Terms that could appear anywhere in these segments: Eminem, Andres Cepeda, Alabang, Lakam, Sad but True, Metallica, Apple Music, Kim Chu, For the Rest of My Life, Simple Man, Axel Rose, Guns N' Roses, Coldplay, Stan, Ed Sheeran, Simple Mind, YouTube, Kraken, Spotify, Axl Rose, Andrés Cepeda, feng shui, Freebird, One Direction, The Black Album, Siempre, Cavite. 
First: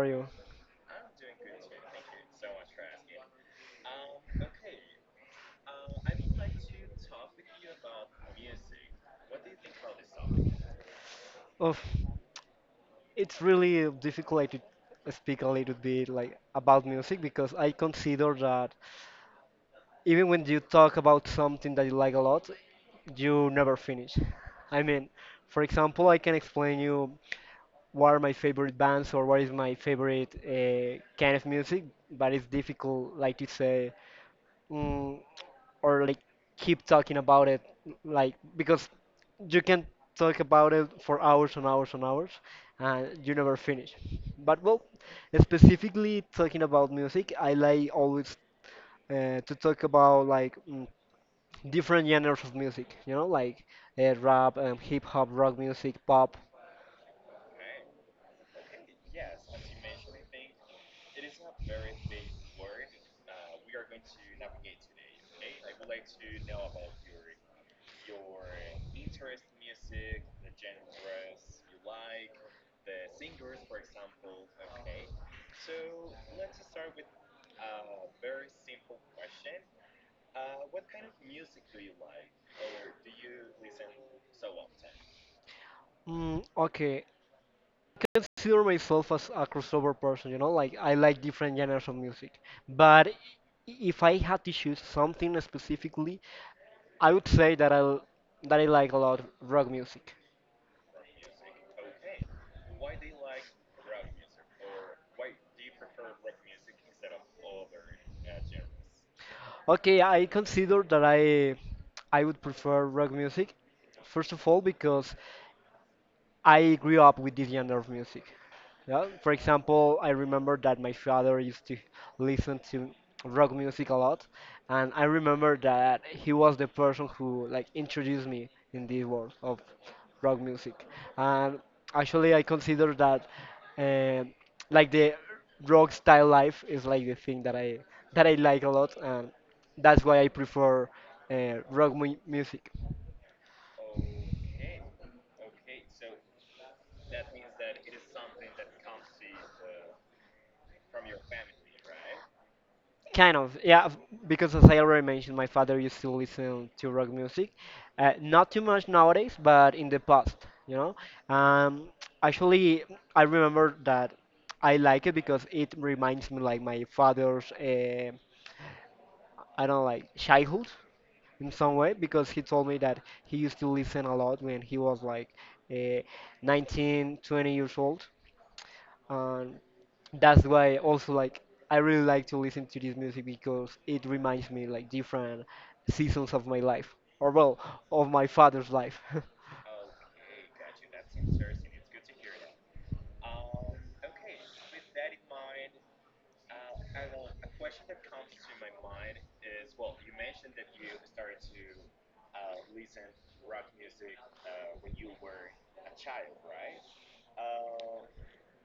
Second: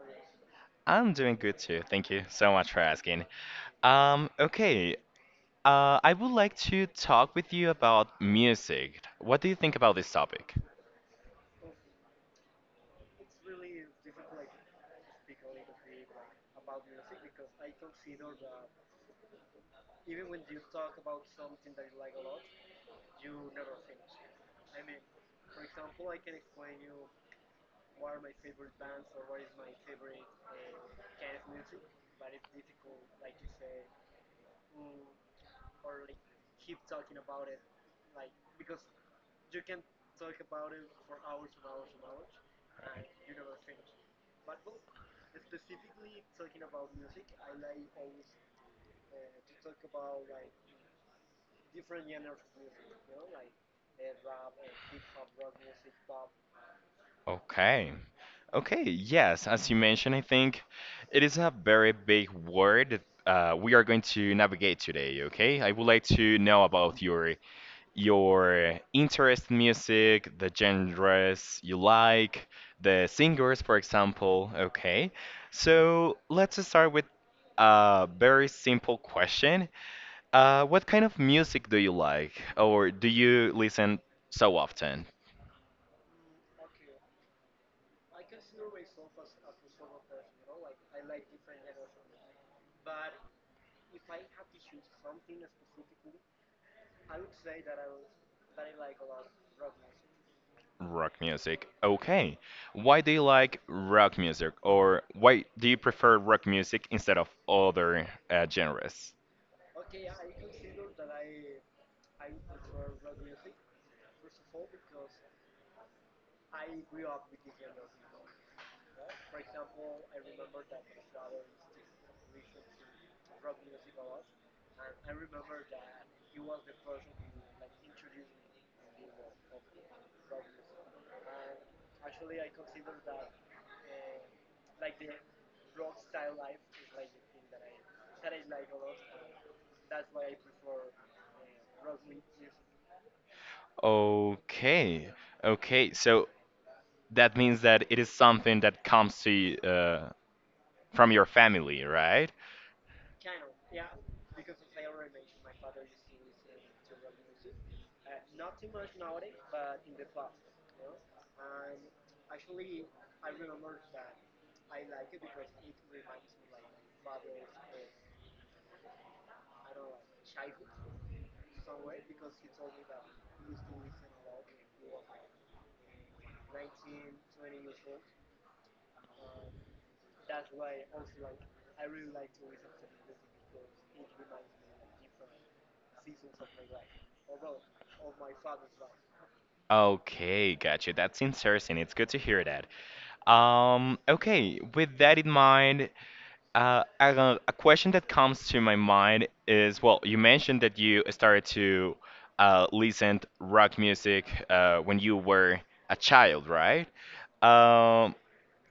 are you? I'm doing good too. Thank you so much for asking. Okay. I would like to talk with you about music. What do you think about this topic? Oh, it's really difficult like, to speak a little bit like about music because I consider that even when you talk about something that you like a lot, you never finish. I mean, for example, I can explain you what are my favorite bands or what is my favorite kind of music, but it's difficult like to say. Mm, or like keep talking about it like because you can talk about it for hours and hours and hours and you never finish, but well, specifically talking about music, I like always to talk about like different genres of music, like rap, hip hop, rock music, pop. Okay. Okay, yes, as you mentioned, I think it is a very big word that we are going to navigate today, okay? I would like to know about your interest in music, the genres you like, the singers, for example. Okay, so let's start with a very simple question. What kind of music do you like, or do you listen so often? Okay, consider myself as a crossover person, you know, like I like different genres of music, but if I had to choose something specifically, I would say that I like a lot rock music. Rock music. Okay. Why do you like rock music, or why do you prefer rock music instead of other genres? Okay, I consider that I would prefer rock music. First of all, because I grew up with this genre of music. Yeah, for example, I remember that my father used to listen to rock music a lot, and I remember that he was the person who like introduced me in the world of rock music. And actually, I consider that um like the rock style life is like the thing that I like a lot, and that's why I prefer rock mu music. Okay. Okay. So that means that it is something that comes to you, from your family, right? Kind of, yeah, because as I already mentioned, my father used to listen to rock music. Not too much nowadays, but in the past, you know. Um, actually, I remember that I like it because it reminds me like my father's, I don't know, like childhood in some way, because he told me that he used to listen a lot when he was like uh, 19, 20 years old. And that's why also like I really like to listen to this music because it reminds me like different seasons of my life, or well, of my father's life. Okay, gotcha. That's interesting. It's good to hear that. Okay, with that in mind, a question that comes to my mind is, well, you mentioned that you started to listen to rock music when you were a child, right? Um,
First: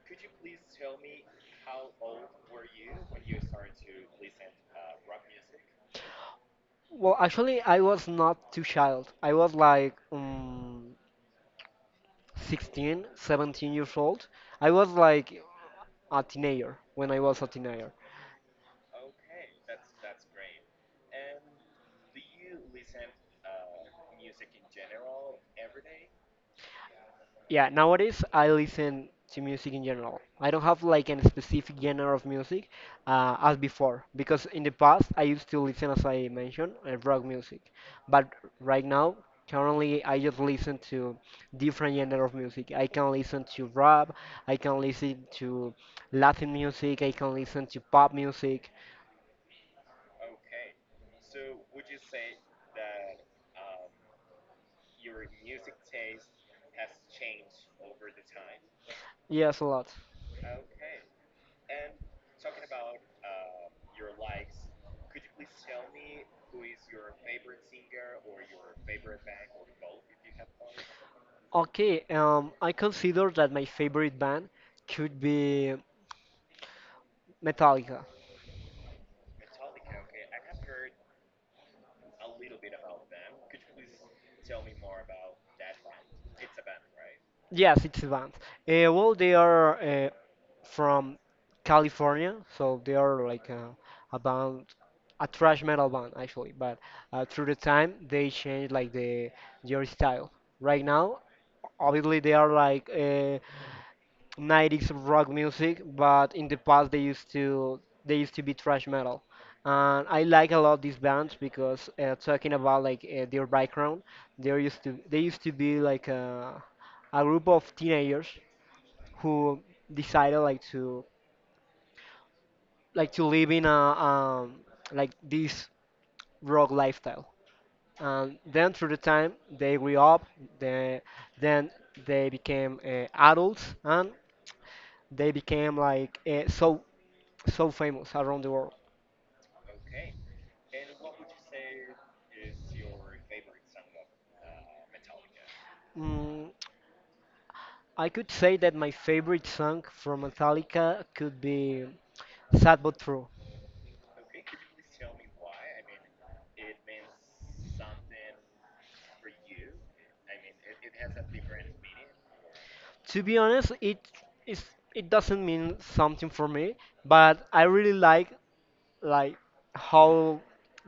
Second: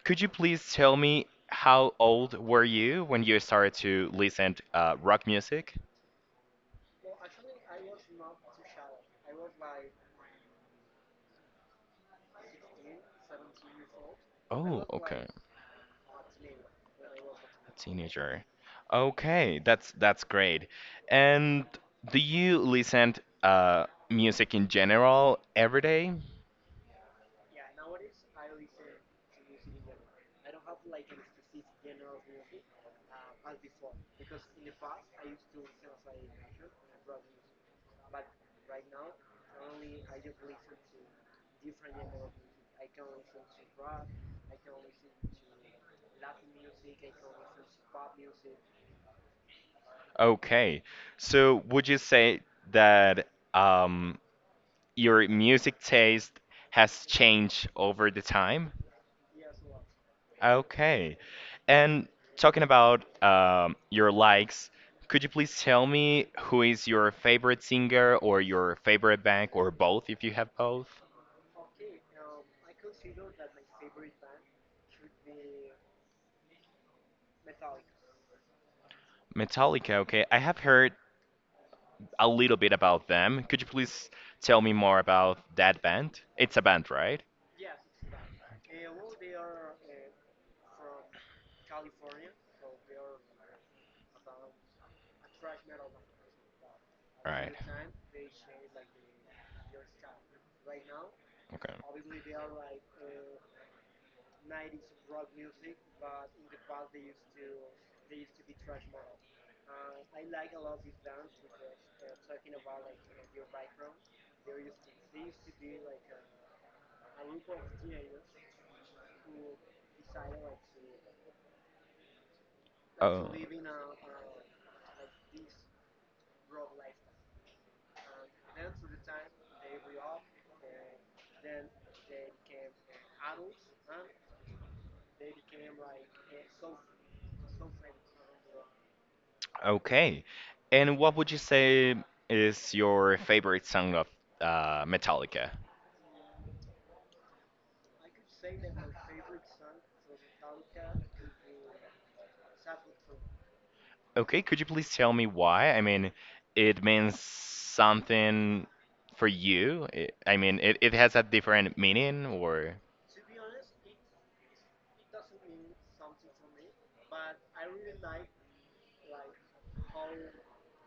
could you please tell me how old were you when you started to listen to rock music? Well, actually I was not too child. I was like 16, 17 years old. I Oh, was okay. like a teenager when I was a teenager. Teenager. Okay, that's great. And do you listen to music in general every day? Yeah, nowadays I listen to music in general. I don't have like any specific genre of music as before, because in the past I used to listen, as I mentioned, rock music. But right now, currently, I just listen to different genre of music. I can listen to rap, I can listen to Latin music, I can listen to pop music. Okay, so would you say that um, your music taste has changed over the time? Yes, a lot. Okay, and talking about your likes, could you please tell me who is your favorite singer or your favorite band or both if you have both? Okay, I consider that my favorite band could be Metallica. Metallica, okay. I have heard a little bit about them. Could you please tell me more about that band? It's a band, right? Yes, it's a band. Well, they are from California, so they are like a band, a thrash metal band actually. But through Right. the time, they changed like their style. Right now, Okay. obviously, they are like 90s rock music, but in the past they used to be thrash metal. And I like a lot these bands because talking about like their background, they used to be like a group of teenagers who decided like to Oh. live in a like this rock lifestyle. And then through the time they grew up, they, then they became adults and they became like so famous around the world. Okay. And what would you say is your favorite song of Metallica? Mm, I could say that my favorite song from Metallica could be Sad but True. Okay, could you please tell me why? I mean, it means something for you. I mean, it has a different meaning or. To be honest, is it doesn't mean something for me, but I really like how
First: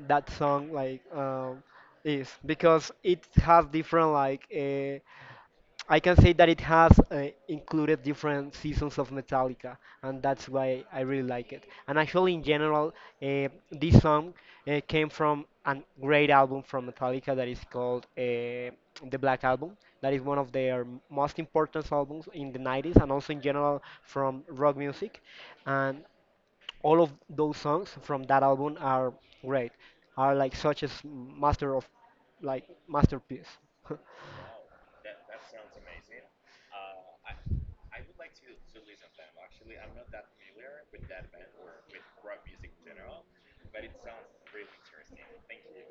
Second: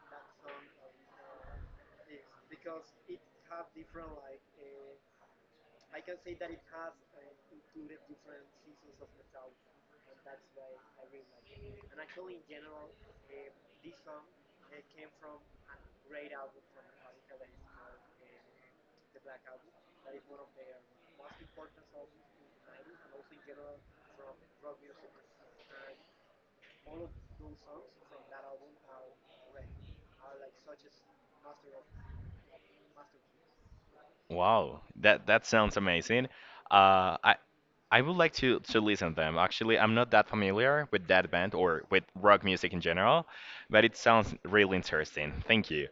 that song like is because it has different like I can say that it has included different seasons of Metallica, and that's why I really like it. And actually in general this song came from a great album from Metallica that is called The Black Album. That is one of their most important albums in the 90s and also in general from rock music. And all of those songs from that album are great, are like such as master of like masterpiece. Wow, that sounds amazing. Uh, I I would like to listen to them. Actually, I'm not that familiar with that band or with rock music in general, but it sounds really interesting. Thank you.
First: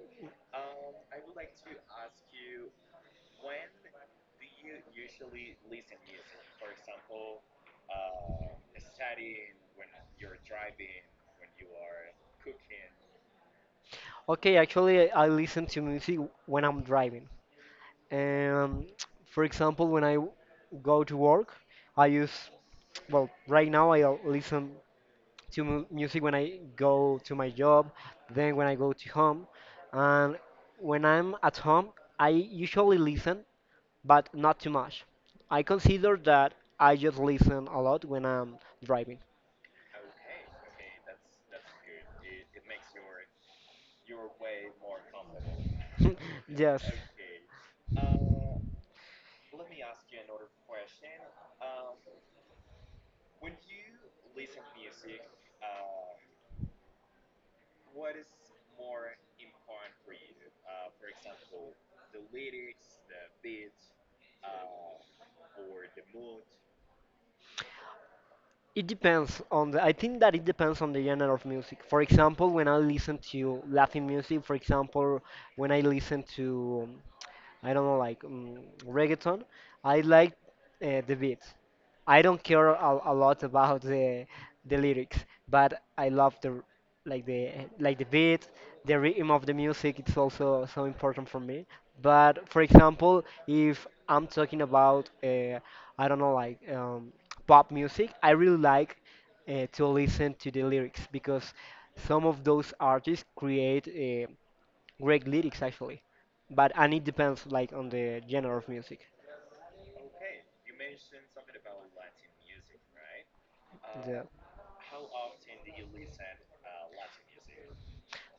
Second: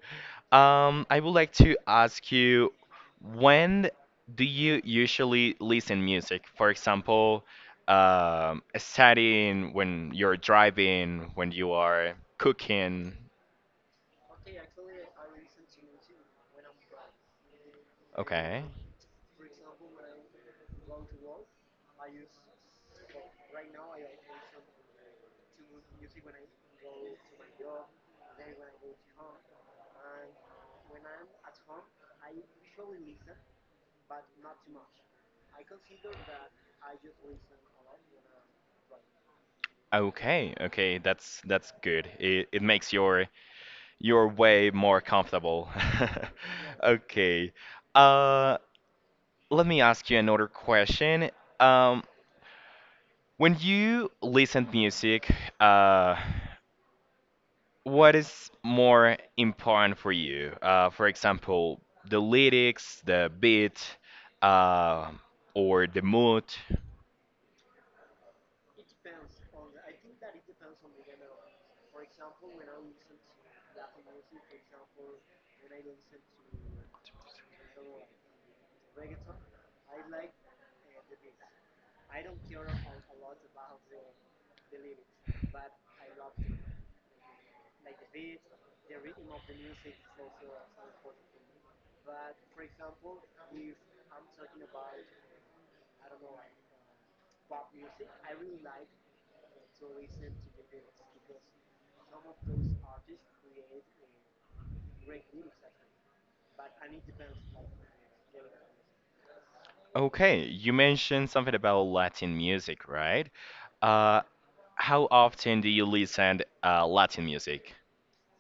I would like to ask you, when do you usually listen music? For example, studying, when you're driving, when you are cooking. Okay, actually I listen to music when I'm driving, Okay. um for example when I go to work I use, well, right now I listen to music when I go to my job, then when I go to home, and when I'm at home I usually listen, but not too much. I consider that I just listen a lot when I'm driving. Okay, okay, that's good. It makes your You're way more comfortable. Yes. Okay. Uh, Let me ask you another question. Um, when you listen to music, uh, what is more important for you? For example, the lyrics, the beat, uh, or the mood? It depends on the. I think that it depends on the genre of music. For example, when I listen to Latin music, for example, when I listen to I don't like reggaeton. I like the beat. I don't care a lot about the lyrics, but I love like the the beat, the rhythm of the music. It's also so important for me. But for example, if I'm talking about I don't know like pop music, I really like to listen to the lyrics because some of those artists create great lyrics actually, but and it depends like on the genre of music. Okay, you mentioned something about Latin music, right? Uh, Yeah. how often do you listen Latin music?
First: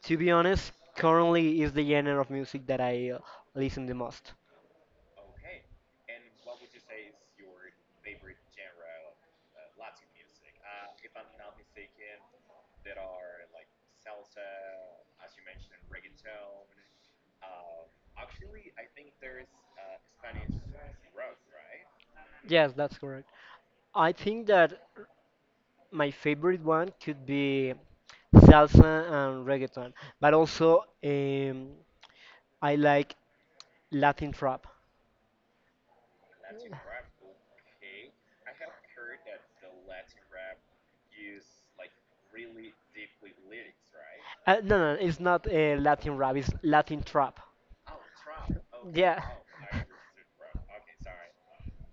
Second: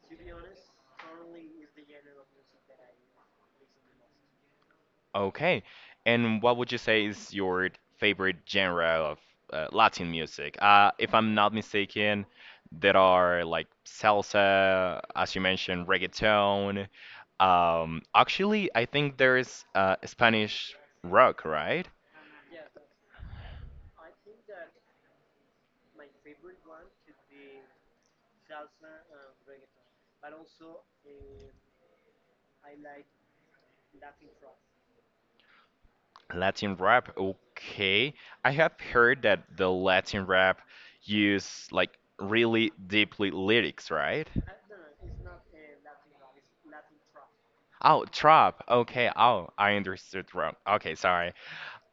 To be honest, currently is the genre of music that I listen the most. Okay. And what would you say is your favorite genre of Latin music? If I'm not mistaken, there are like salsa, as you mentioned, reggaeton. Actually, I think there is Spanish rock, right? Yes, that's correct. I think that my favorite one could be salsa and reggaeton, but also I like Latin trap. Latin rap. Okay. I have heard that the Latin rap use like really deeply lyrics, right? No, no, it's not Latin rap. It's Latin trap. Oh, trap. Okay. Yeah. Oh, I understood wrong. Okay, sorry.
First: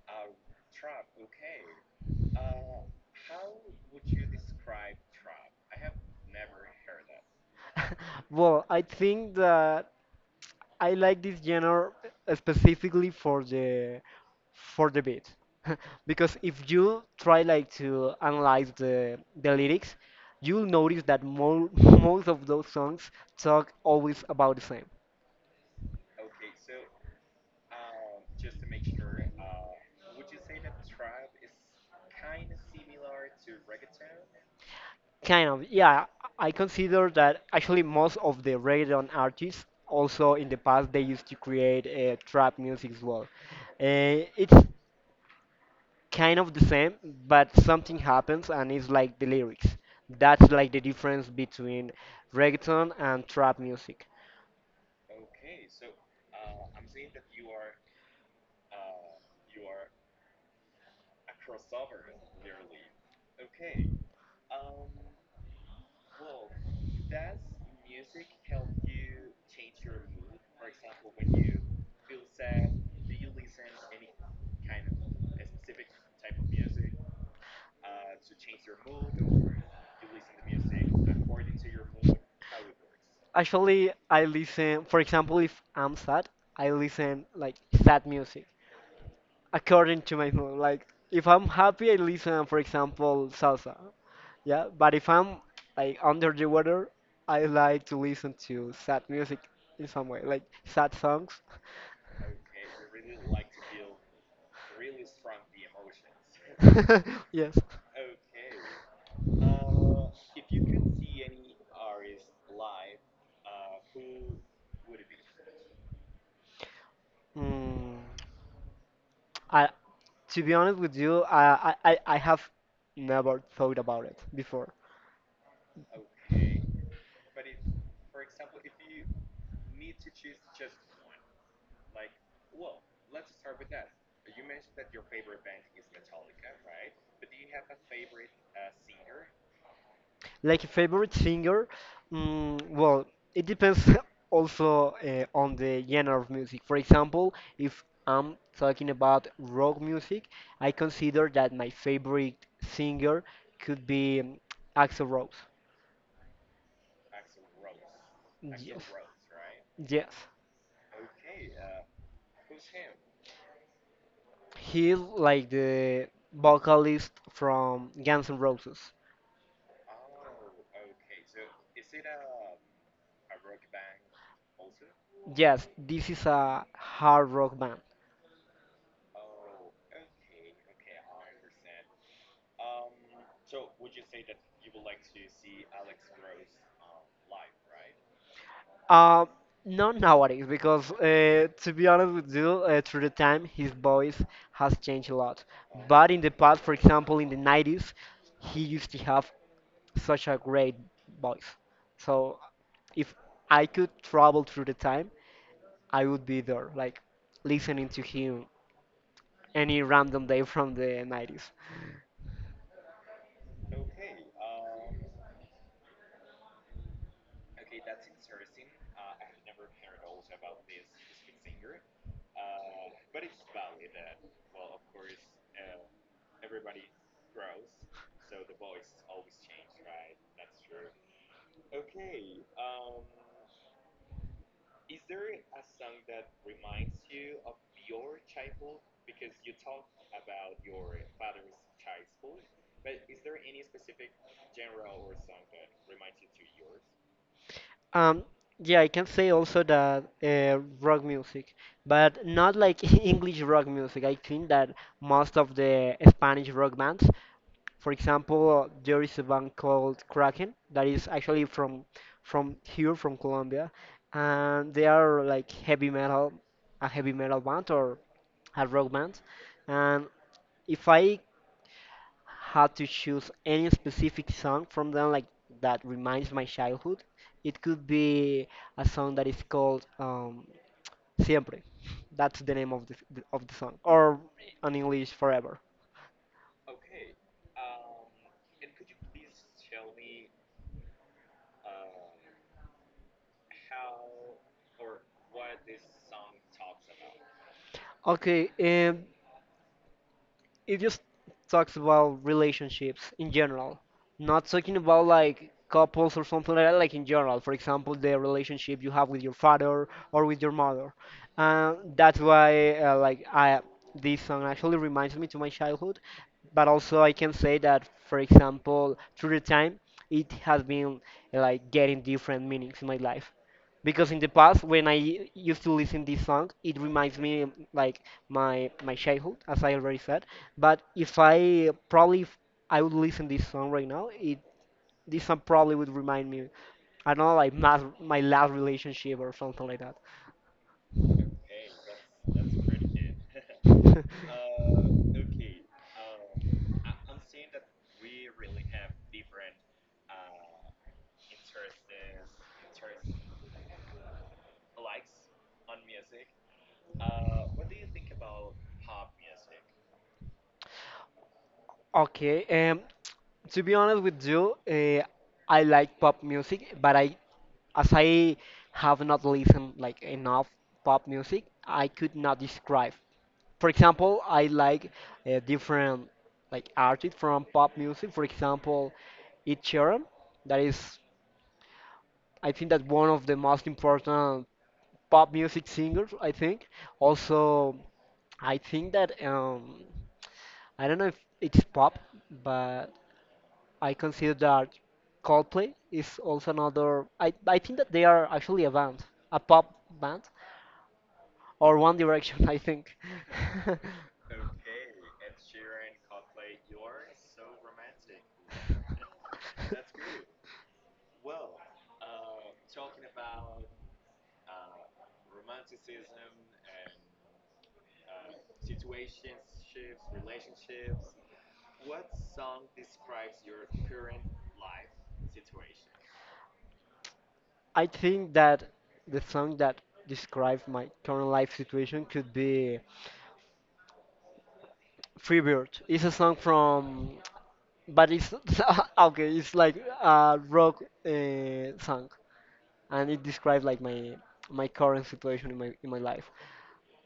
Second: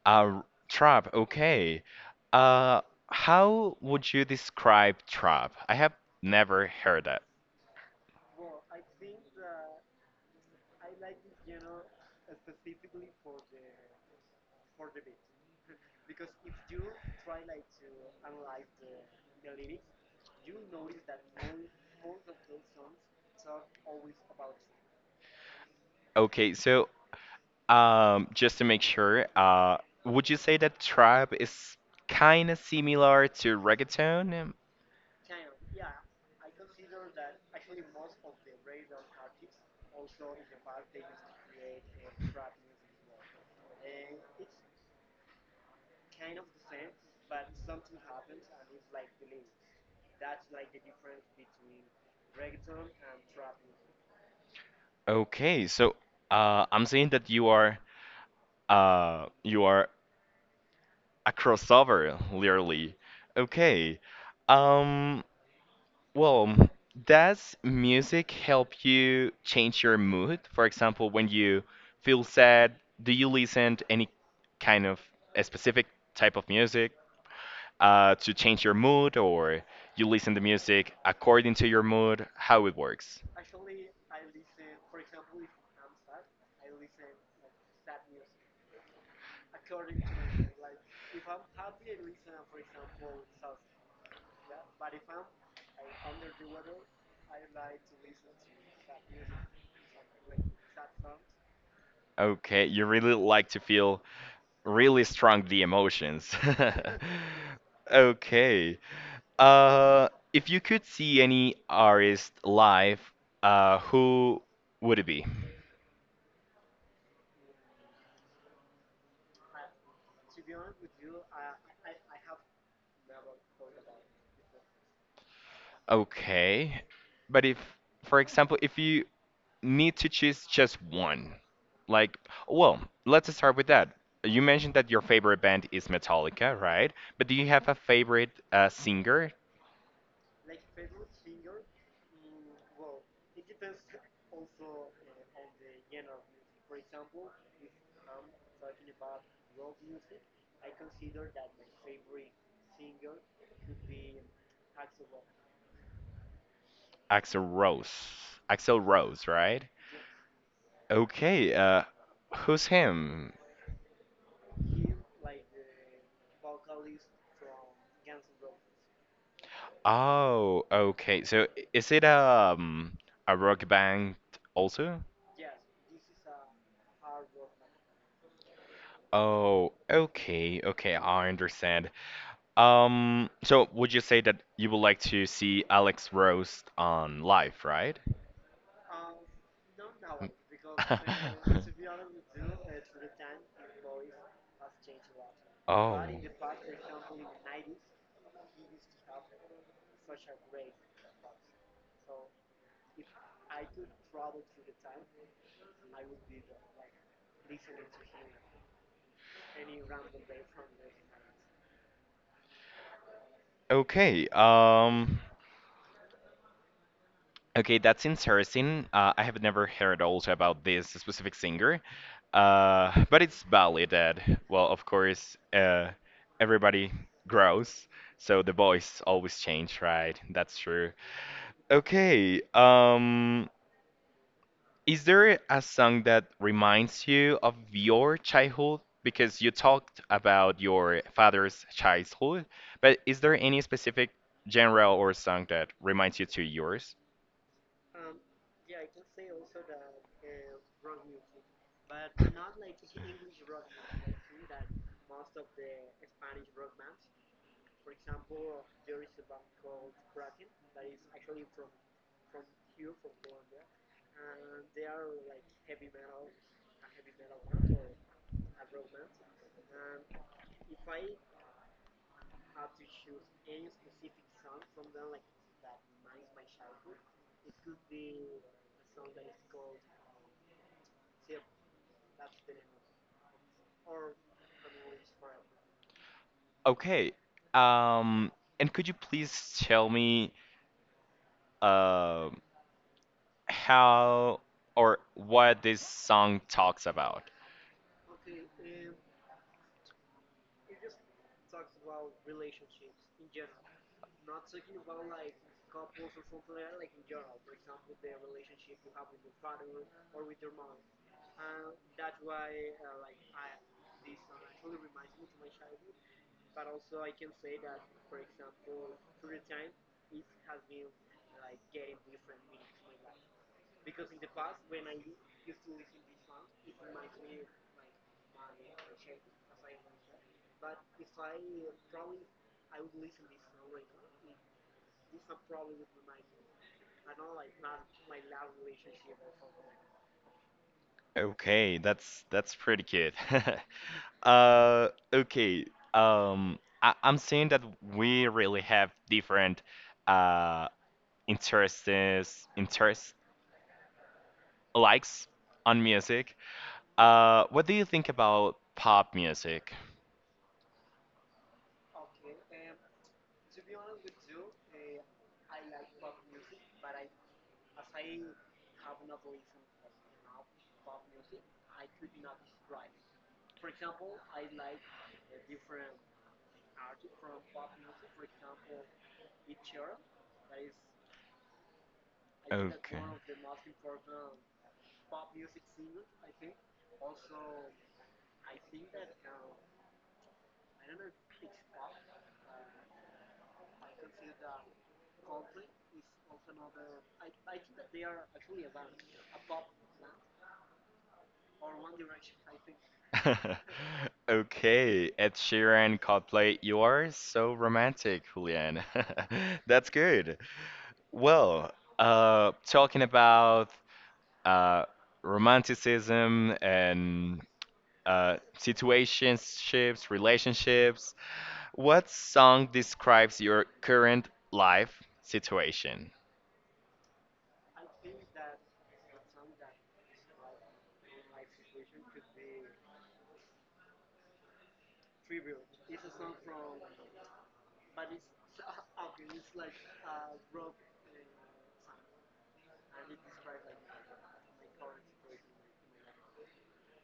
Uh, Trap. Okay. Uh, how would you describe trap? I have never heard that. Well, I think that I like this genre specifically for the beat. Because if you try like to analyze the lyrics, you'll notice that mo most of those songs talk always about the same. Okay, so just to make sure, would you say that trap is kind of similar to reggaeton? Kind of, yeah. I consider that actually most of the reggaeton artists also in the past they used to create trap music as well. It's kind of the same, but something happens and it's like the lyrics. That's like the difference between reggaeton and trap music. Okay, so I'm saying that you are a crossover, literally. Okay. Um, Well, does music help you change your mood? For example, when you feel sad, do you listen to any kind of a specific type of music to change your mood, or you listen to music according to your mood? How it works? Actually, I listen, for example, if I'm sad, I listen like sad music according to my mood. Like if I'm happy, I listen, for example, salsa. Yeah, but if I'm like under the weather, I like to listen to sad music in some way, like sad songs. Okay, you really like to feel really strong the emotions. Yes. Okay. If you could see any artist live, who would it be? Mm. I, to be honest with you, I have never thought about it before. Okay. But if, for example, if you need to choose just one, like, well, let's start with that. You mentioned that your favorite band is Metallica, right? But do you have a favorite singer? Like a favorite singer, well, it depends also on the genre of music. For example, if I'm talking about rock music, I consider that my favorite singer could be Axl Rose. Axel Rose. Axel Yes, Rose, right? yes. Okay, who's him? He's like the vocalist from Guns N' Roses. Oh, okay. So is it a rock band also? Yes, this is a hard rock band. Oh, okay, okay, I understand. So would you say that you would like to see Alex Rose on live, right? Um, not nowadays, because to be honest with you, through the time his voice has changed a lot. Oh. But in the past, for example, in the 90s, he used to have such a great voice. So if I could travel through the time, I would be there, like listening to him any random day from the 90s. Okay, okay, that's interesting. I have never heard also about this specific singer, but it's valid that, well, of course, everybody grows, so the voice always change, right? That's true. Okay, is there a song that reminds you of your childhood? Because you talked about your father's childhood, but is there any specific genre or song that reminds you to yours? Um, yeah, I can say also that rock music, but not like English rock music. I think that most of the Spanish rock bands, for example, there is a band called Kraken that is actually from here, from Colombia, and they are like heavy metal, a heavy metal band or a rock band. And if I had to choose any specific song from them like that reminds my childhood, it could be a song that is called Siempre. That's the name of the song, or in English, Forever. Okay. Um, and could you please tell me um how or what this song talks about? Okay, it just talks about relationships in general, not talking about like couples or something like that, like in general. For example, the relationship you have with your father or with your mother. That's why like I this song actually reminds me to my childhood, but also I can say that for example through the time it has been like getting different meanings in my life, because in the past when I used to listen this song it reminds me like my childhood, as I already said, but if I probably if I would listen this song right now, it this song probably would remind me, I don't know, like my last relationship or something like that. Okay, that's pretty good. Uh, okay. I'm seeing that we really have different uh interests, interests, likes on music. What do you think about pop music? Okay, to be honest with you, I like pop music, but I as I have not listened like enough pop music, I could not describe. For example, I like different like artists from pop music. For example, Ed Sheeran, that is I think that Okay. one of the most important pop music singers. I think also I think that I don't know if it's pop, but I consider that Coldplay is also another. I think that they are actually a band, a pop band, or One Direction, I think. Okay, Ed Sheeran, Coldplay, you are so romantic, Julian. That's good. Well, talking about uh, romanticism and situationships, relationships. What song describes your current life situation? I think that the song that describes my current life situation could be Freebird. It's a song from, but it's okay. It's like a rock song, and it describes like my current situation in my life.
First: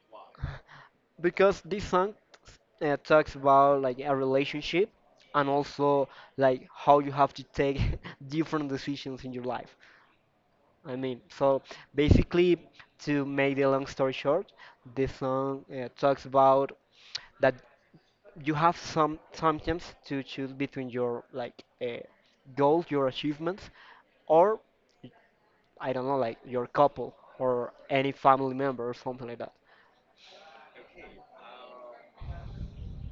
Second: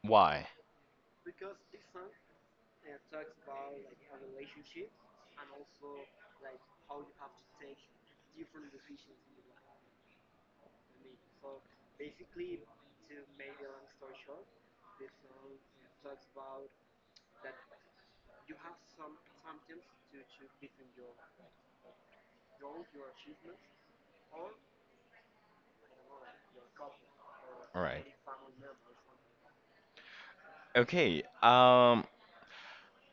Why? Because this song talks about like a relationship, and also like how you have to take different decisions in your life. So basically, to make the long story short, this song talks about that you have sometimes to choose between your like goals, your achievements, or I don't know, like your couple or All right. any family member or something like that. Okay.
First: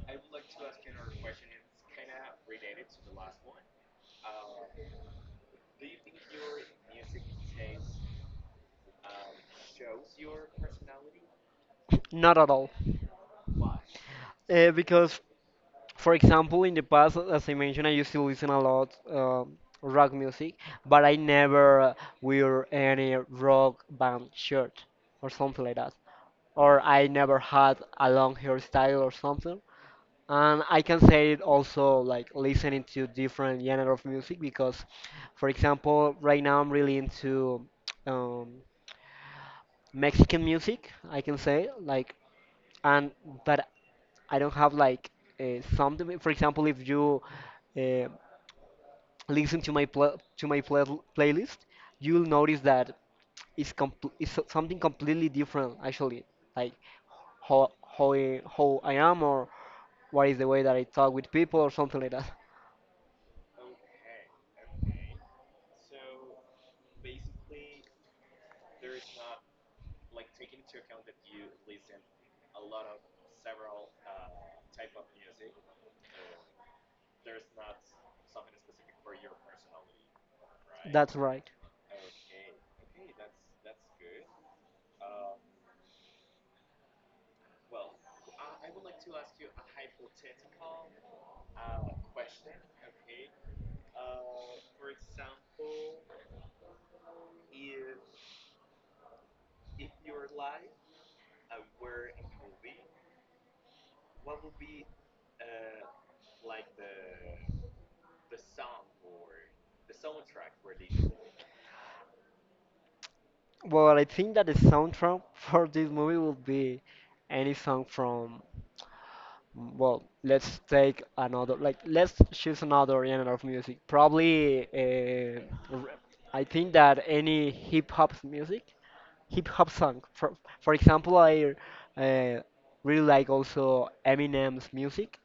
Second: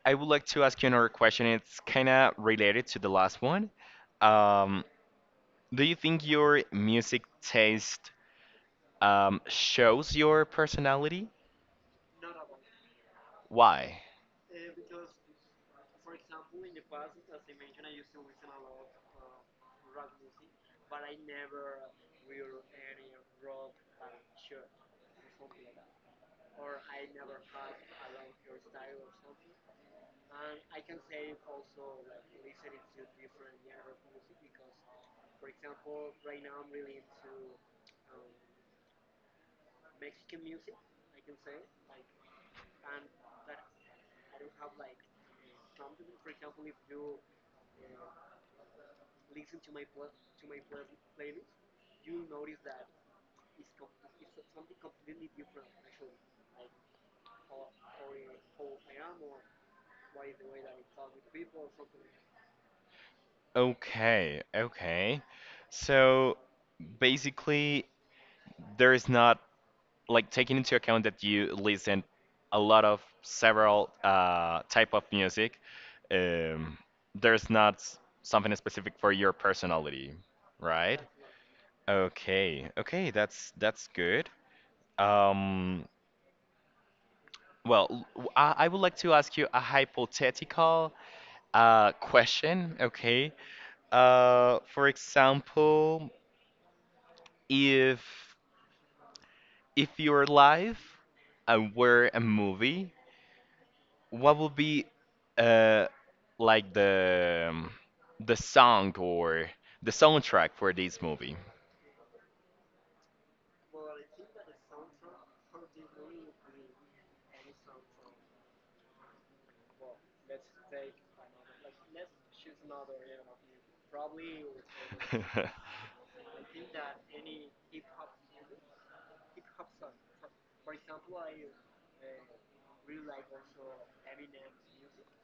I would like to ask you another question. It's kind of related to the last one. Um, do you think your music taste shows your personality? Not at all. Why? Because for example, in the past, as I mentioned, I used to listen a lot rock music, but I never wear any rock band shirt or something like that, or I never had a long hairstyle or something. And I can say it also like listening to different genre of music because, for example, right now I'm really into um, Mexican music. I can say like, and but I don't have like something. For example, if you uh, listen to my pl playlist, you'll notice that it's something completely different actually. Like how how I am or what is the way that I talk with people or something like that. Okay, okay. So basically, there is not like taking into account that you listen a lot of several type of music. Um, there's not something specific for your personality, right? That's right. Okay, okay, that's good. Um, well, I would like to ask you a hypothetical question, okay? For example. If if your life were a movie, what would be uh like the song or the soundtrack for this movie? Well, I think that the soundtrack for this movie will be any song from well, let's take another, like, let's choose another genre of music. Probably, r- I think that any hip hop music, hip hop song. For example, I uh, really like also Eminem's music.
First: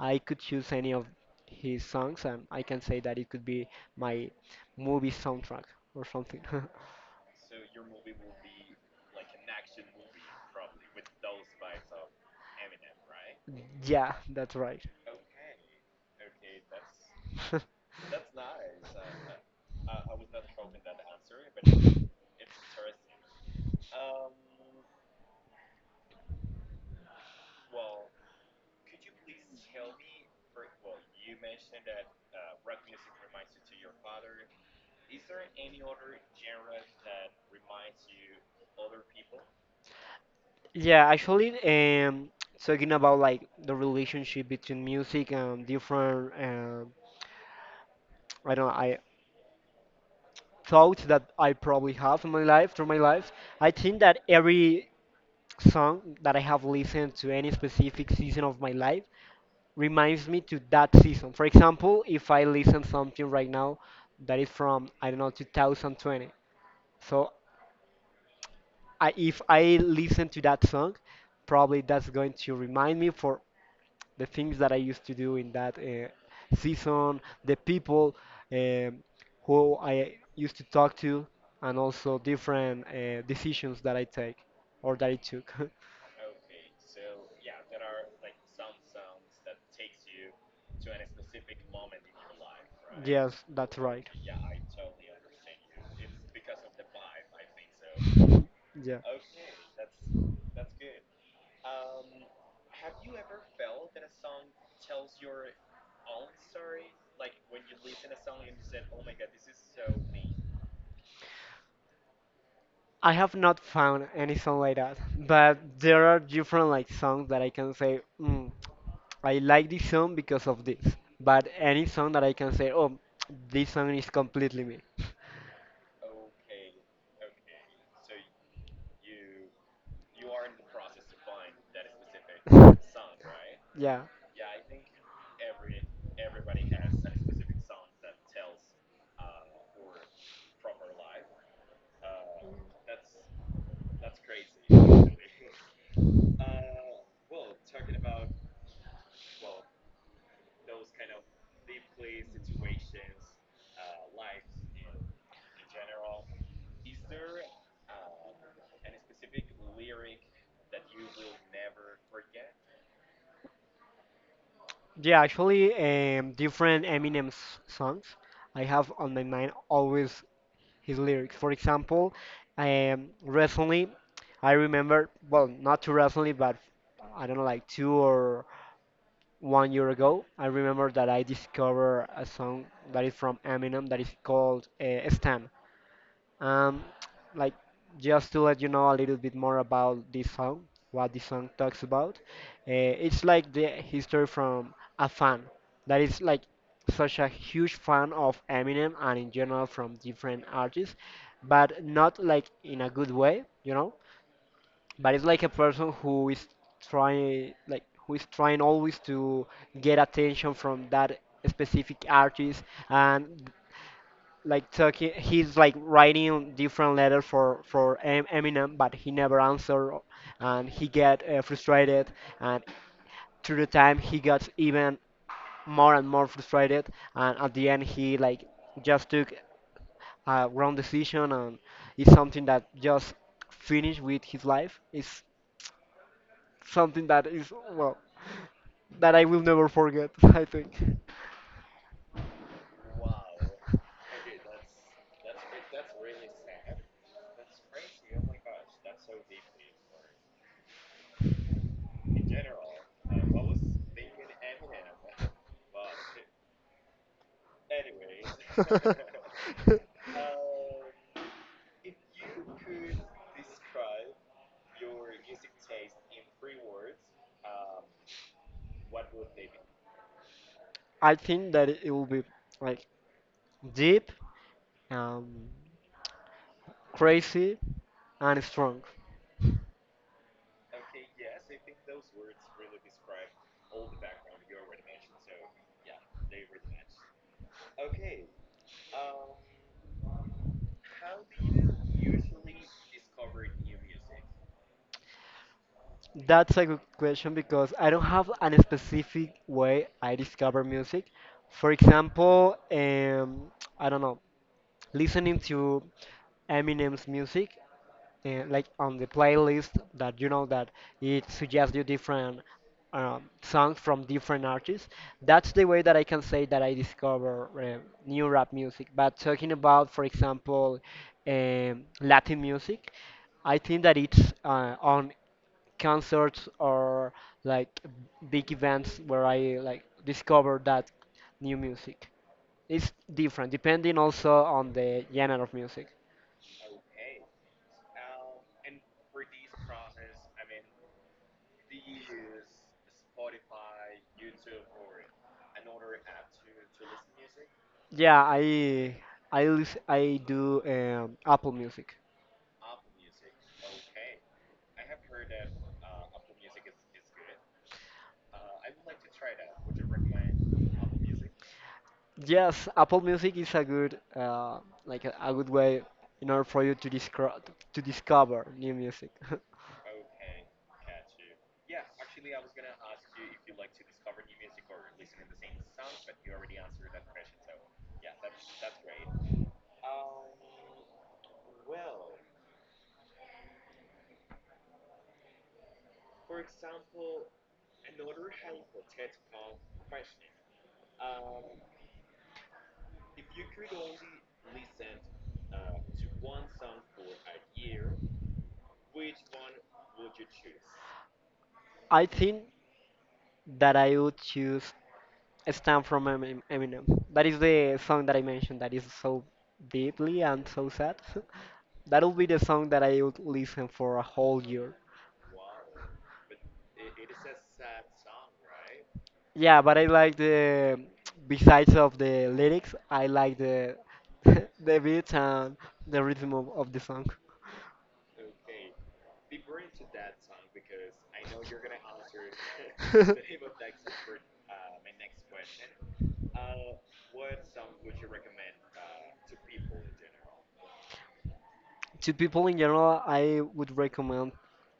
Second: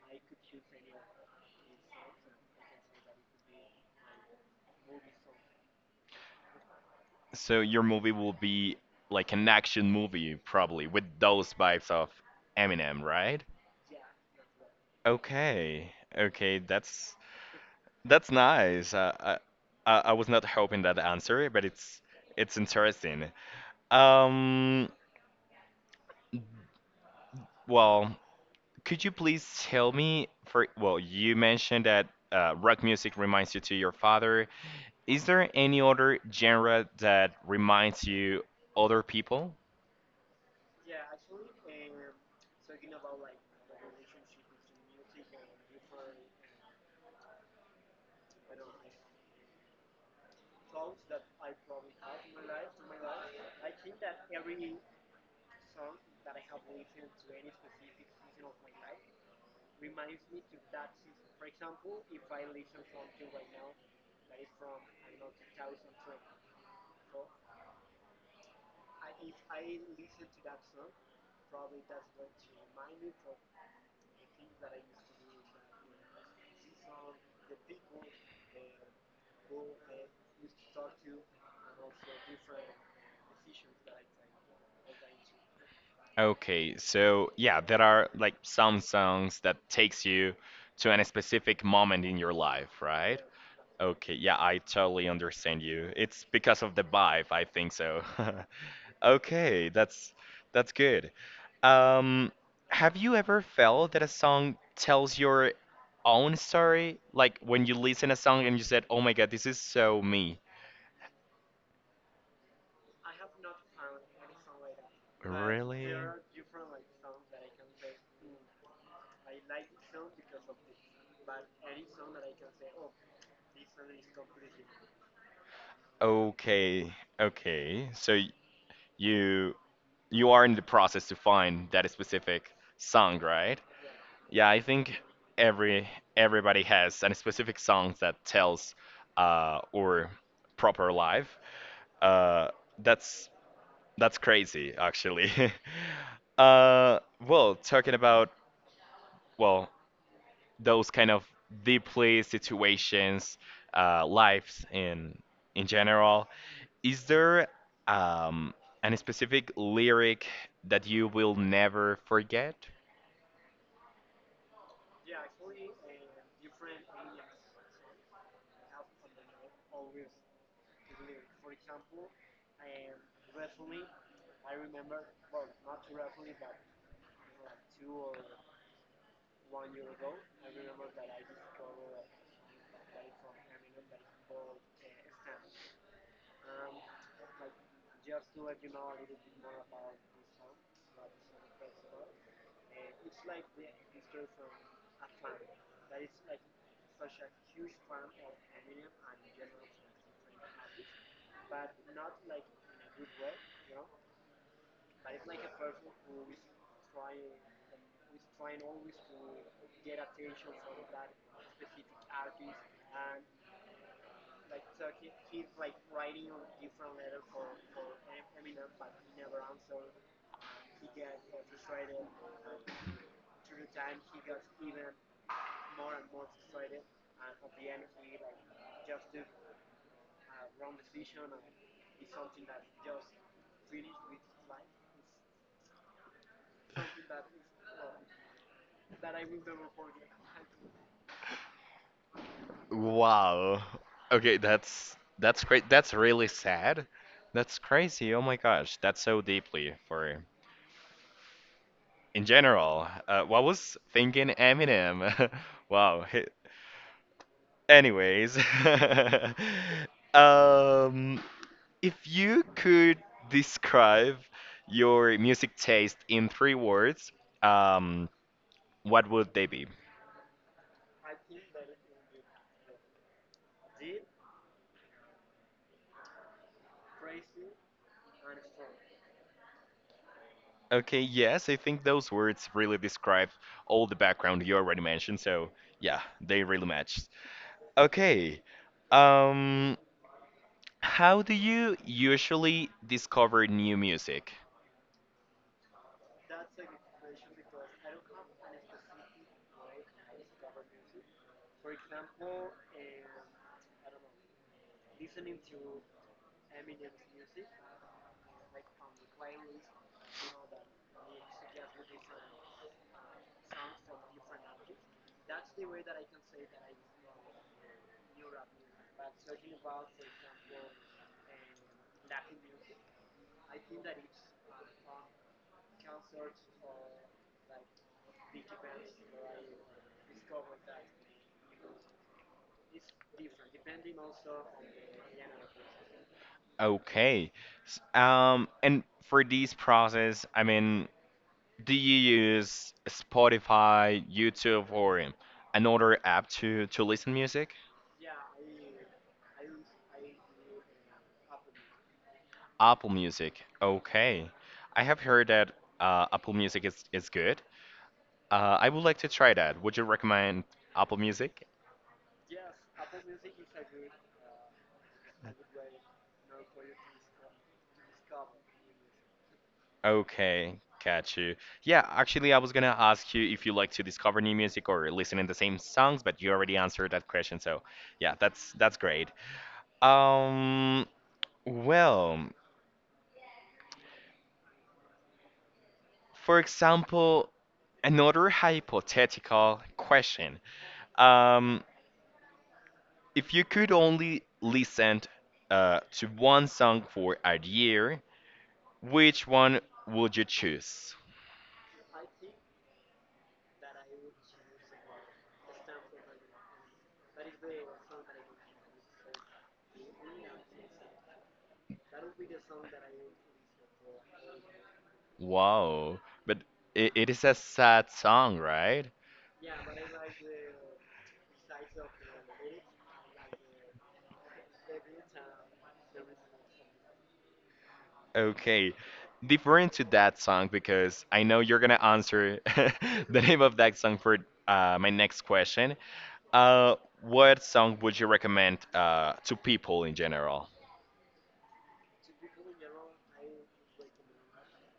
I could choose any of his songs, and I can say that it could be my movie soundtrack or something. So your movie will be like an action movie probably with those vibes of Eminem, right? Yeah, that's right. Okay. Okay, that's That's nice. I was not hoping that answer, but it's interesting. Um, well, could you please tell me for well, you mentioned that rock music reminds you to your father. Is there any other genre that reminds you other people? Yeah, actually, talking about like the relationship between music and different, I don't know, I thoughts that I probably have in my life through my life. I think that every song that I have listened to any specific season of my life reminds me to that season. For example, if I listen something right now that is from I don't know 2020, so I, if I listen to that song, probably that's going to remind me for the things that I used to do in that season, the people um, who I used to talk to, and also different decisions that I take or that I took. Okay, so yeah, there are like some songs that takes you to any specific moment in your life, right? Yes, that's right. Okay, yeah, I totally understand you. It's because of the vibe, I think so. Yeah. Okay, that's good. Um, have you ever felt that a song tells your own story? Like when you listen a song and you said, "Oh my God, this is so me." I have not found any song like that, but Really? there are different like songs that I can say, I like this song because of this. But any song that I can say, oh, this song is completely me. Okay, okay. So you you are in the process to find that specific song, right? Yeah. Yeah, I think every everybody has a specific song that tells our proper life. Uh, that's that's crazy, actually. uh, well, talking about well those kind of deeply situations, lives in general. Is there um, any specific lyric that you will never forget? Yeah, actually, different Eminem's songs. I have on my mind always his lyrics. For example, recently, I remember, well, not too recently, but I don't know, like two or one year ago, I remember that I discovered a song that is from Eminem that is called Stan. Um, like just to let you know a little bit more about this song, what the song talks about. Uh, it's like the history from a fan that is like such a huge fan of Eminem and in general from different artists, but not like in a good way, you know. But it's like a person who is trying, like who is trying always to get attention from that specific artist, and like talking, he's like writing different letters for Em- Eminem, but he never answered, and he get frustrated, and through the time he got even more and more frustrated, and at the end he like just took a wrong decision, and it's something that just finished with his life. It's something that is well, that I will never forget. I think Wow. Okay, that's great. That's really sad. That's crazy. Oh my gosh, that's so deeply for in general. What was thinking Eminem? Wow. Anyways, um, if you could describe your music taste in three words, um, what would they be? I think that it will be like deep, um, crazy, and strong. Okay, yes, I think those words really describe all the background you already mentioned, so yeah, they really match. Okay, um, how do you usually discover new music? That's a good question because I don't have a specific way I discover music. For example, I don't know, listening to Eminem's music like on the playlist that you know that it suggests you different songs from different artists. That's the way that I can say that I discover new rap music. But talking about, for example, Latin music, I think that it's on concerts or like big events where I like discover that new music. It's different depending also on the genre of music. Okay, and for this process, I mean, do you use Spotify, YouTube, or another app to listen music? Yeah, I do Apple Music. Apple Music. Okay, I have heard that Apple Music is good. I would like to try that. Would you recommend Apple Music? Yes, Apple Music is a good like a good way in order for you to discover new music. Okay, got you. Yeah, actually, I was gonna ask you if you like to discover new music or listen in the same songs, but you already answered that question. So, yeah, that's great. Um, well, for example, another hypothetical question. Um, if you could only listen to one song for a year, which one would you choose? I think that I would choose "Stand" from Emin- Eminem. That is the song that I mentioned that is so deeply and so sad. That will be the song that I would listen for a whole year. Wow, but it is a sad song, right? Yeah, but I like the besides of the lyrics, I like the the beat and the rhythm of the song. Okay, different to that song because I know you're gonna answer the name of that song for my next question. Uh, what song would you recommend to people in general? To people in general, I would recommend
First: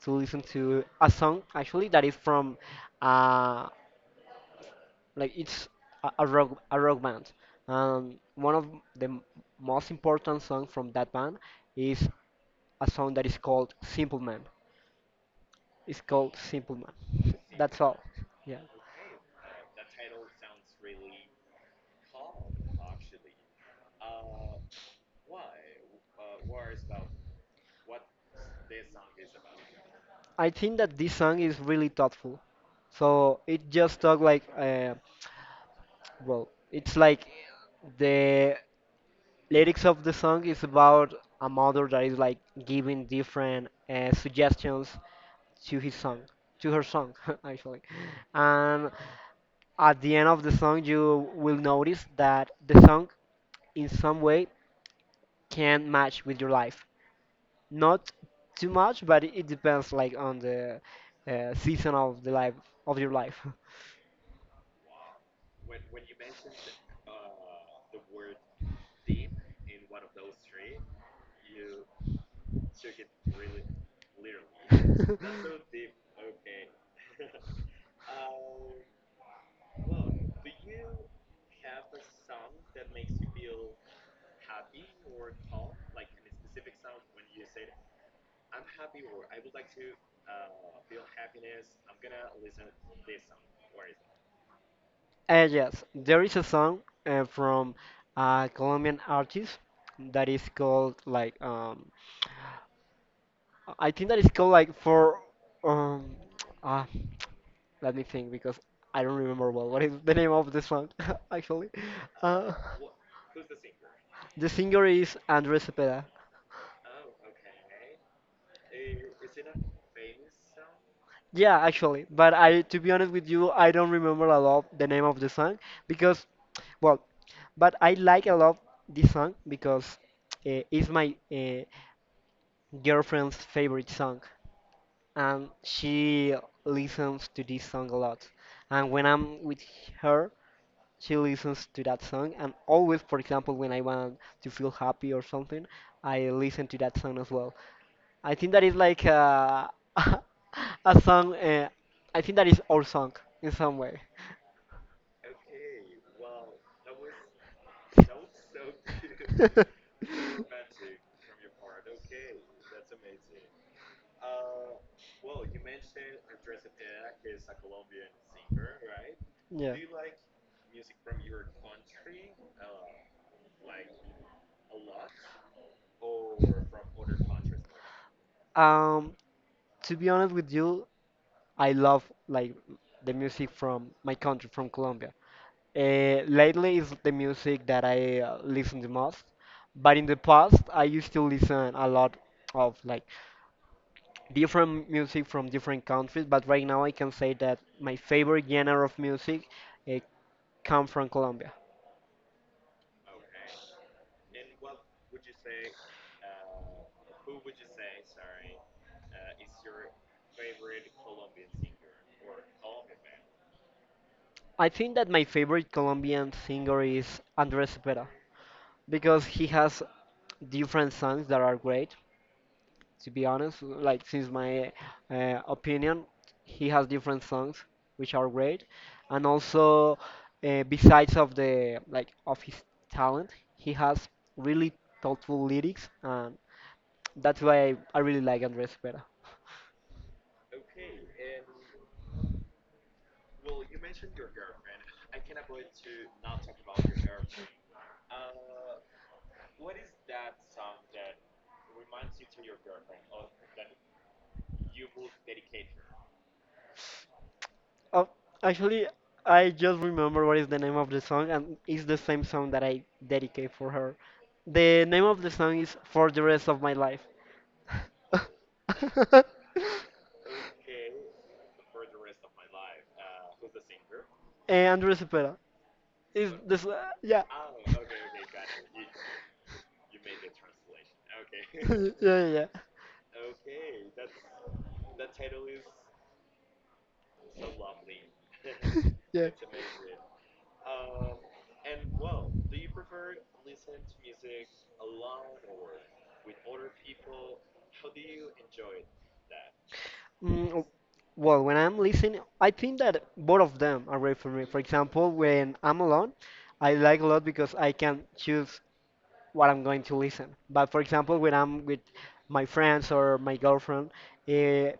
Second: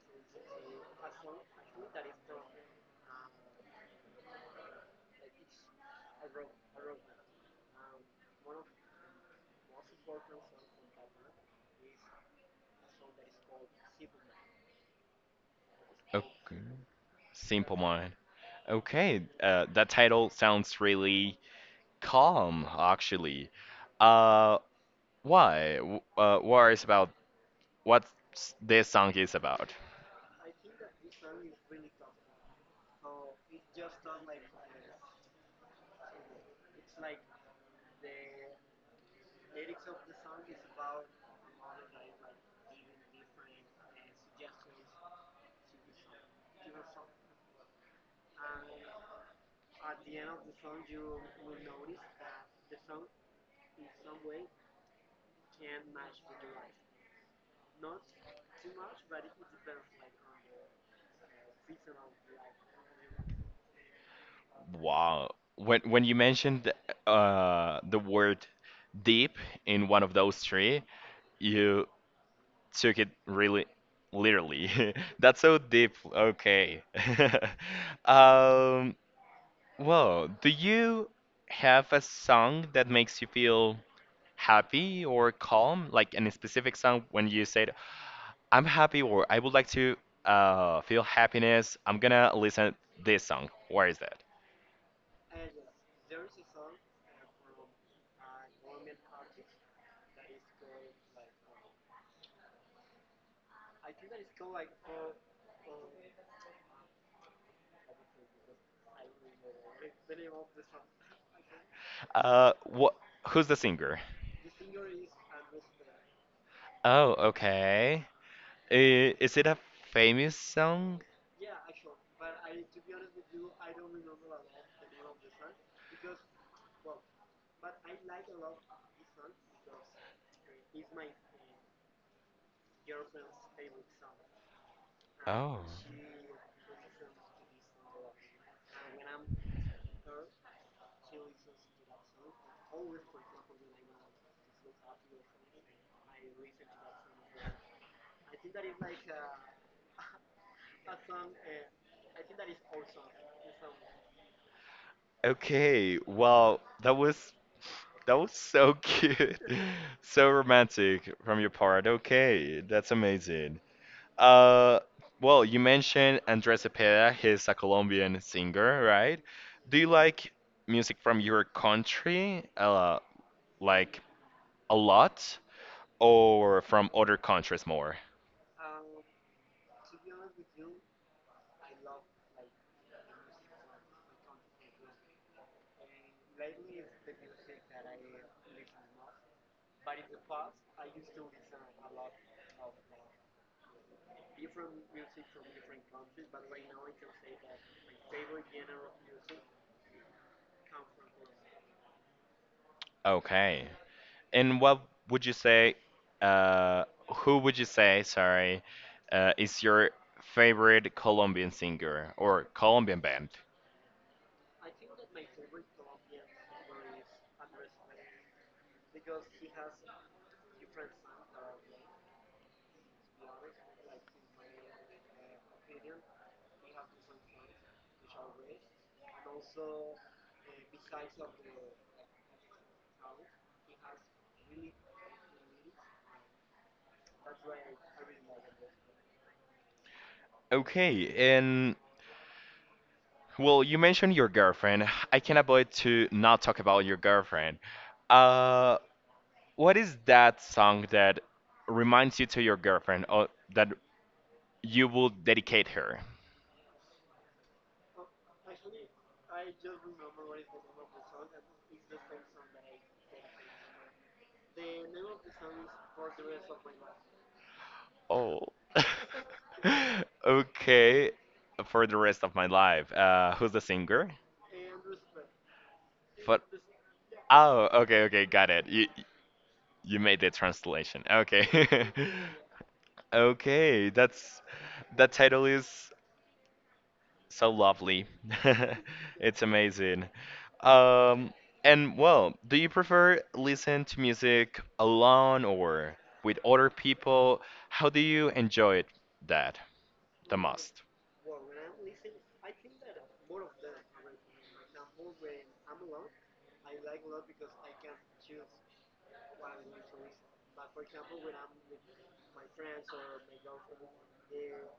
to listen to a song actually that is from uh like it's a, a rock band. One of the m- most important songs from that band is a song that is called Simple Man. It's called Okay, Simple Man. Simple That's all. Mind. Yeah. Okay, that title sounds really calm, actually. Uh, why? What is about what this song is about? I think that this song is really thoughtful. So it just talk like, well, it's like the lyrics of the song is about a mother that is like giving different suggestions to his song, to her song, actually. And at the end of the song, you will notice that the song in some way can match with your life. Not too much, but it depends like on the season of the life of your life. Wow. When you mentioned the word deep in one of those three, you took it really literally. That's so deep. Okay. Um, well, do you have a song that makes you feel happy or calm? Like any specific song when you said, I'm happy or I would like to feel happiness. I'm gonna listen this song. Where is that? And yes, there is a song from a Colombian artist that is called like I think that is called like for um ah, let me think because I don't remember well what is the name of the song actually. Uh, What Who's the singer? the singer is Andres Cepeda. Oh, okay. Is it a famous song? Yeah, actually, but I, to be honest with you, I don't remember a lot the name of the song because, well, but I like a lot this song because it's my girlfriend's favorite song, and Oh, she listens to this song a lot. And when I'm with her, she listens to that song, and always, for example, when I want to feel happy or something, I listen to that song as well. I think that is like a, a song. I think that is our song in some way. okay. Well, that was so cute, so romantic from your part. Okay, that's amazing. Uh, well, you mentioned Andrés Cepeda. He's a Colombian singer, right? Yeah. Do you like music from your country? Like a lot? Or from other countries more. Um, to be honest with you, I love like the music from my country, from Colombia. Lately is the music that I listen the most, but in the past I used to listen a lot of like different music from different countries. But right now I can say that my favorite genre of music uh, come from Colombia. Okay. And what would you say, uh, who would you say, sorry, is your favorite Colombian singer or Colombian band? I think that my favorite Colombian singer is Andres Cepeda, because he has different songs that are great. To be honest, like since my opinion, he has different songs which are great, and also besides of the like of his talent, he has really thoughtful lyrics, and that's why I really like Andres Pera. Okay, and well, you mentioned your girlfriend. I can't avoid to not talk about your girlfriend. Uh, what is that song that reminds you to your girlfriend or that you will dedicate her? Oh, actually, I just remember what is the name of the song, and it's the same song that I dedicate for her. The name of the song is For the Rest of My Life. Oh. Okay. For the rest of my life. Who's the singer? Eh, Andres Is But this? Yeah. Oh, okay, okay, got it. You made the translation. Okay. Yeah, yeah, yeah. Okay, that title is so lovely. Yeah. It's amazing. Um, and well, do you prefer listen to music alone or with other people? How do you enjoy it that the Mm, w- most? well, when I'm listening, I think that both of them are great for me. For example, when I'm alone, I like a lot because I can choose what I'm going to listen. But for example, when I'm with my friends or my girlfriend, uh,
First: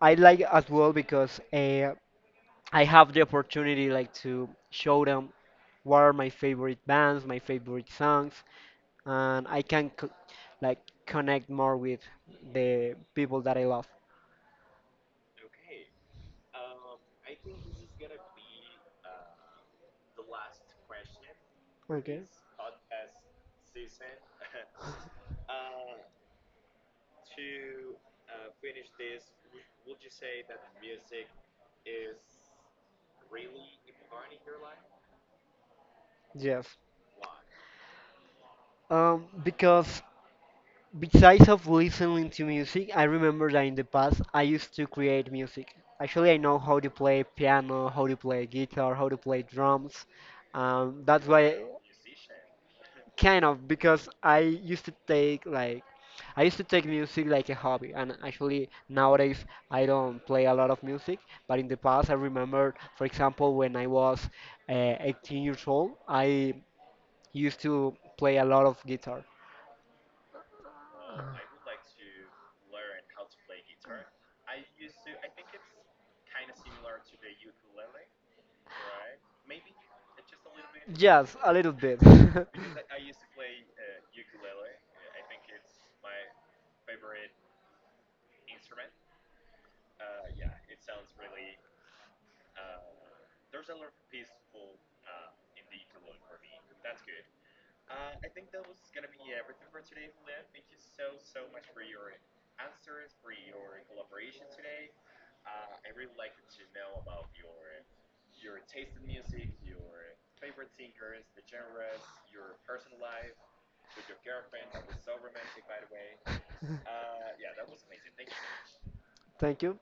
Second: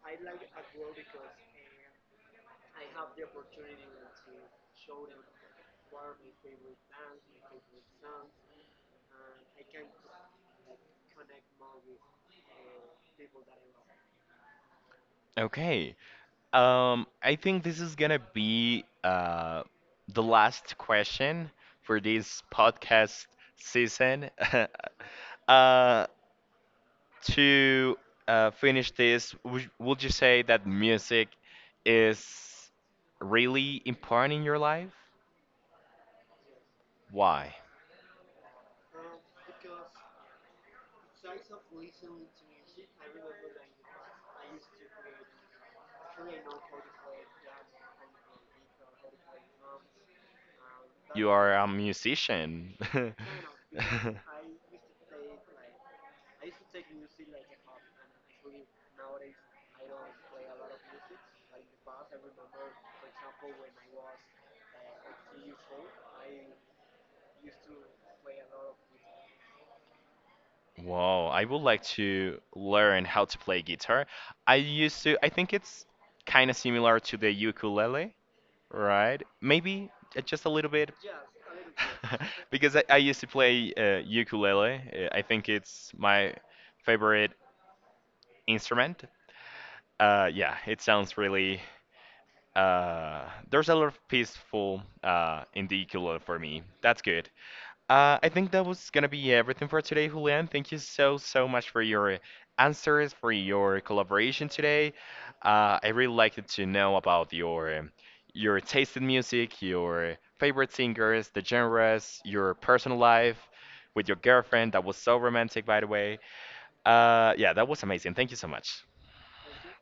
I like as well because I have the opportunity like to show them what are my favorite bands, my favorite songs, and I can like connect more with the people that I love. Okay. I think this is gonna be the last question for this podcast season. uh, to finish this, would you say that music is really important in your life? Yes. Why? Because besides of listening to music, I remember that in the past I used to create music. Actually, I know how to play piano, how to play guitar, how to play drums. That's You are why. a musician. Kind of, because I used to take music like a hobby, and actually nowadays I don't play a lot of music. But in the past, I remember, for example, when I was 18 years old, I used to play a lot of guitar. Wow, I would like to learn how to play guitar. I used to, I think it's kind of similar to the ukulele, right? Maybe just a little bit. Yes, a little bit. Because I used to play ukulele. I think it's my favorite instrument. Yeah, it sounds really. Uh, there's a lot of peaceful in the ukulele for me. That's good. I think that was gonna be everything for today, Julian. Thank you so, so much for your answers, for your collaboration today. I really liked to know about your taste in music, your favorite singers, the genres, your personal life with your girlfriend. That was so romantic, by the way. Yeah, that was amazing. Thank you so much. Thank you.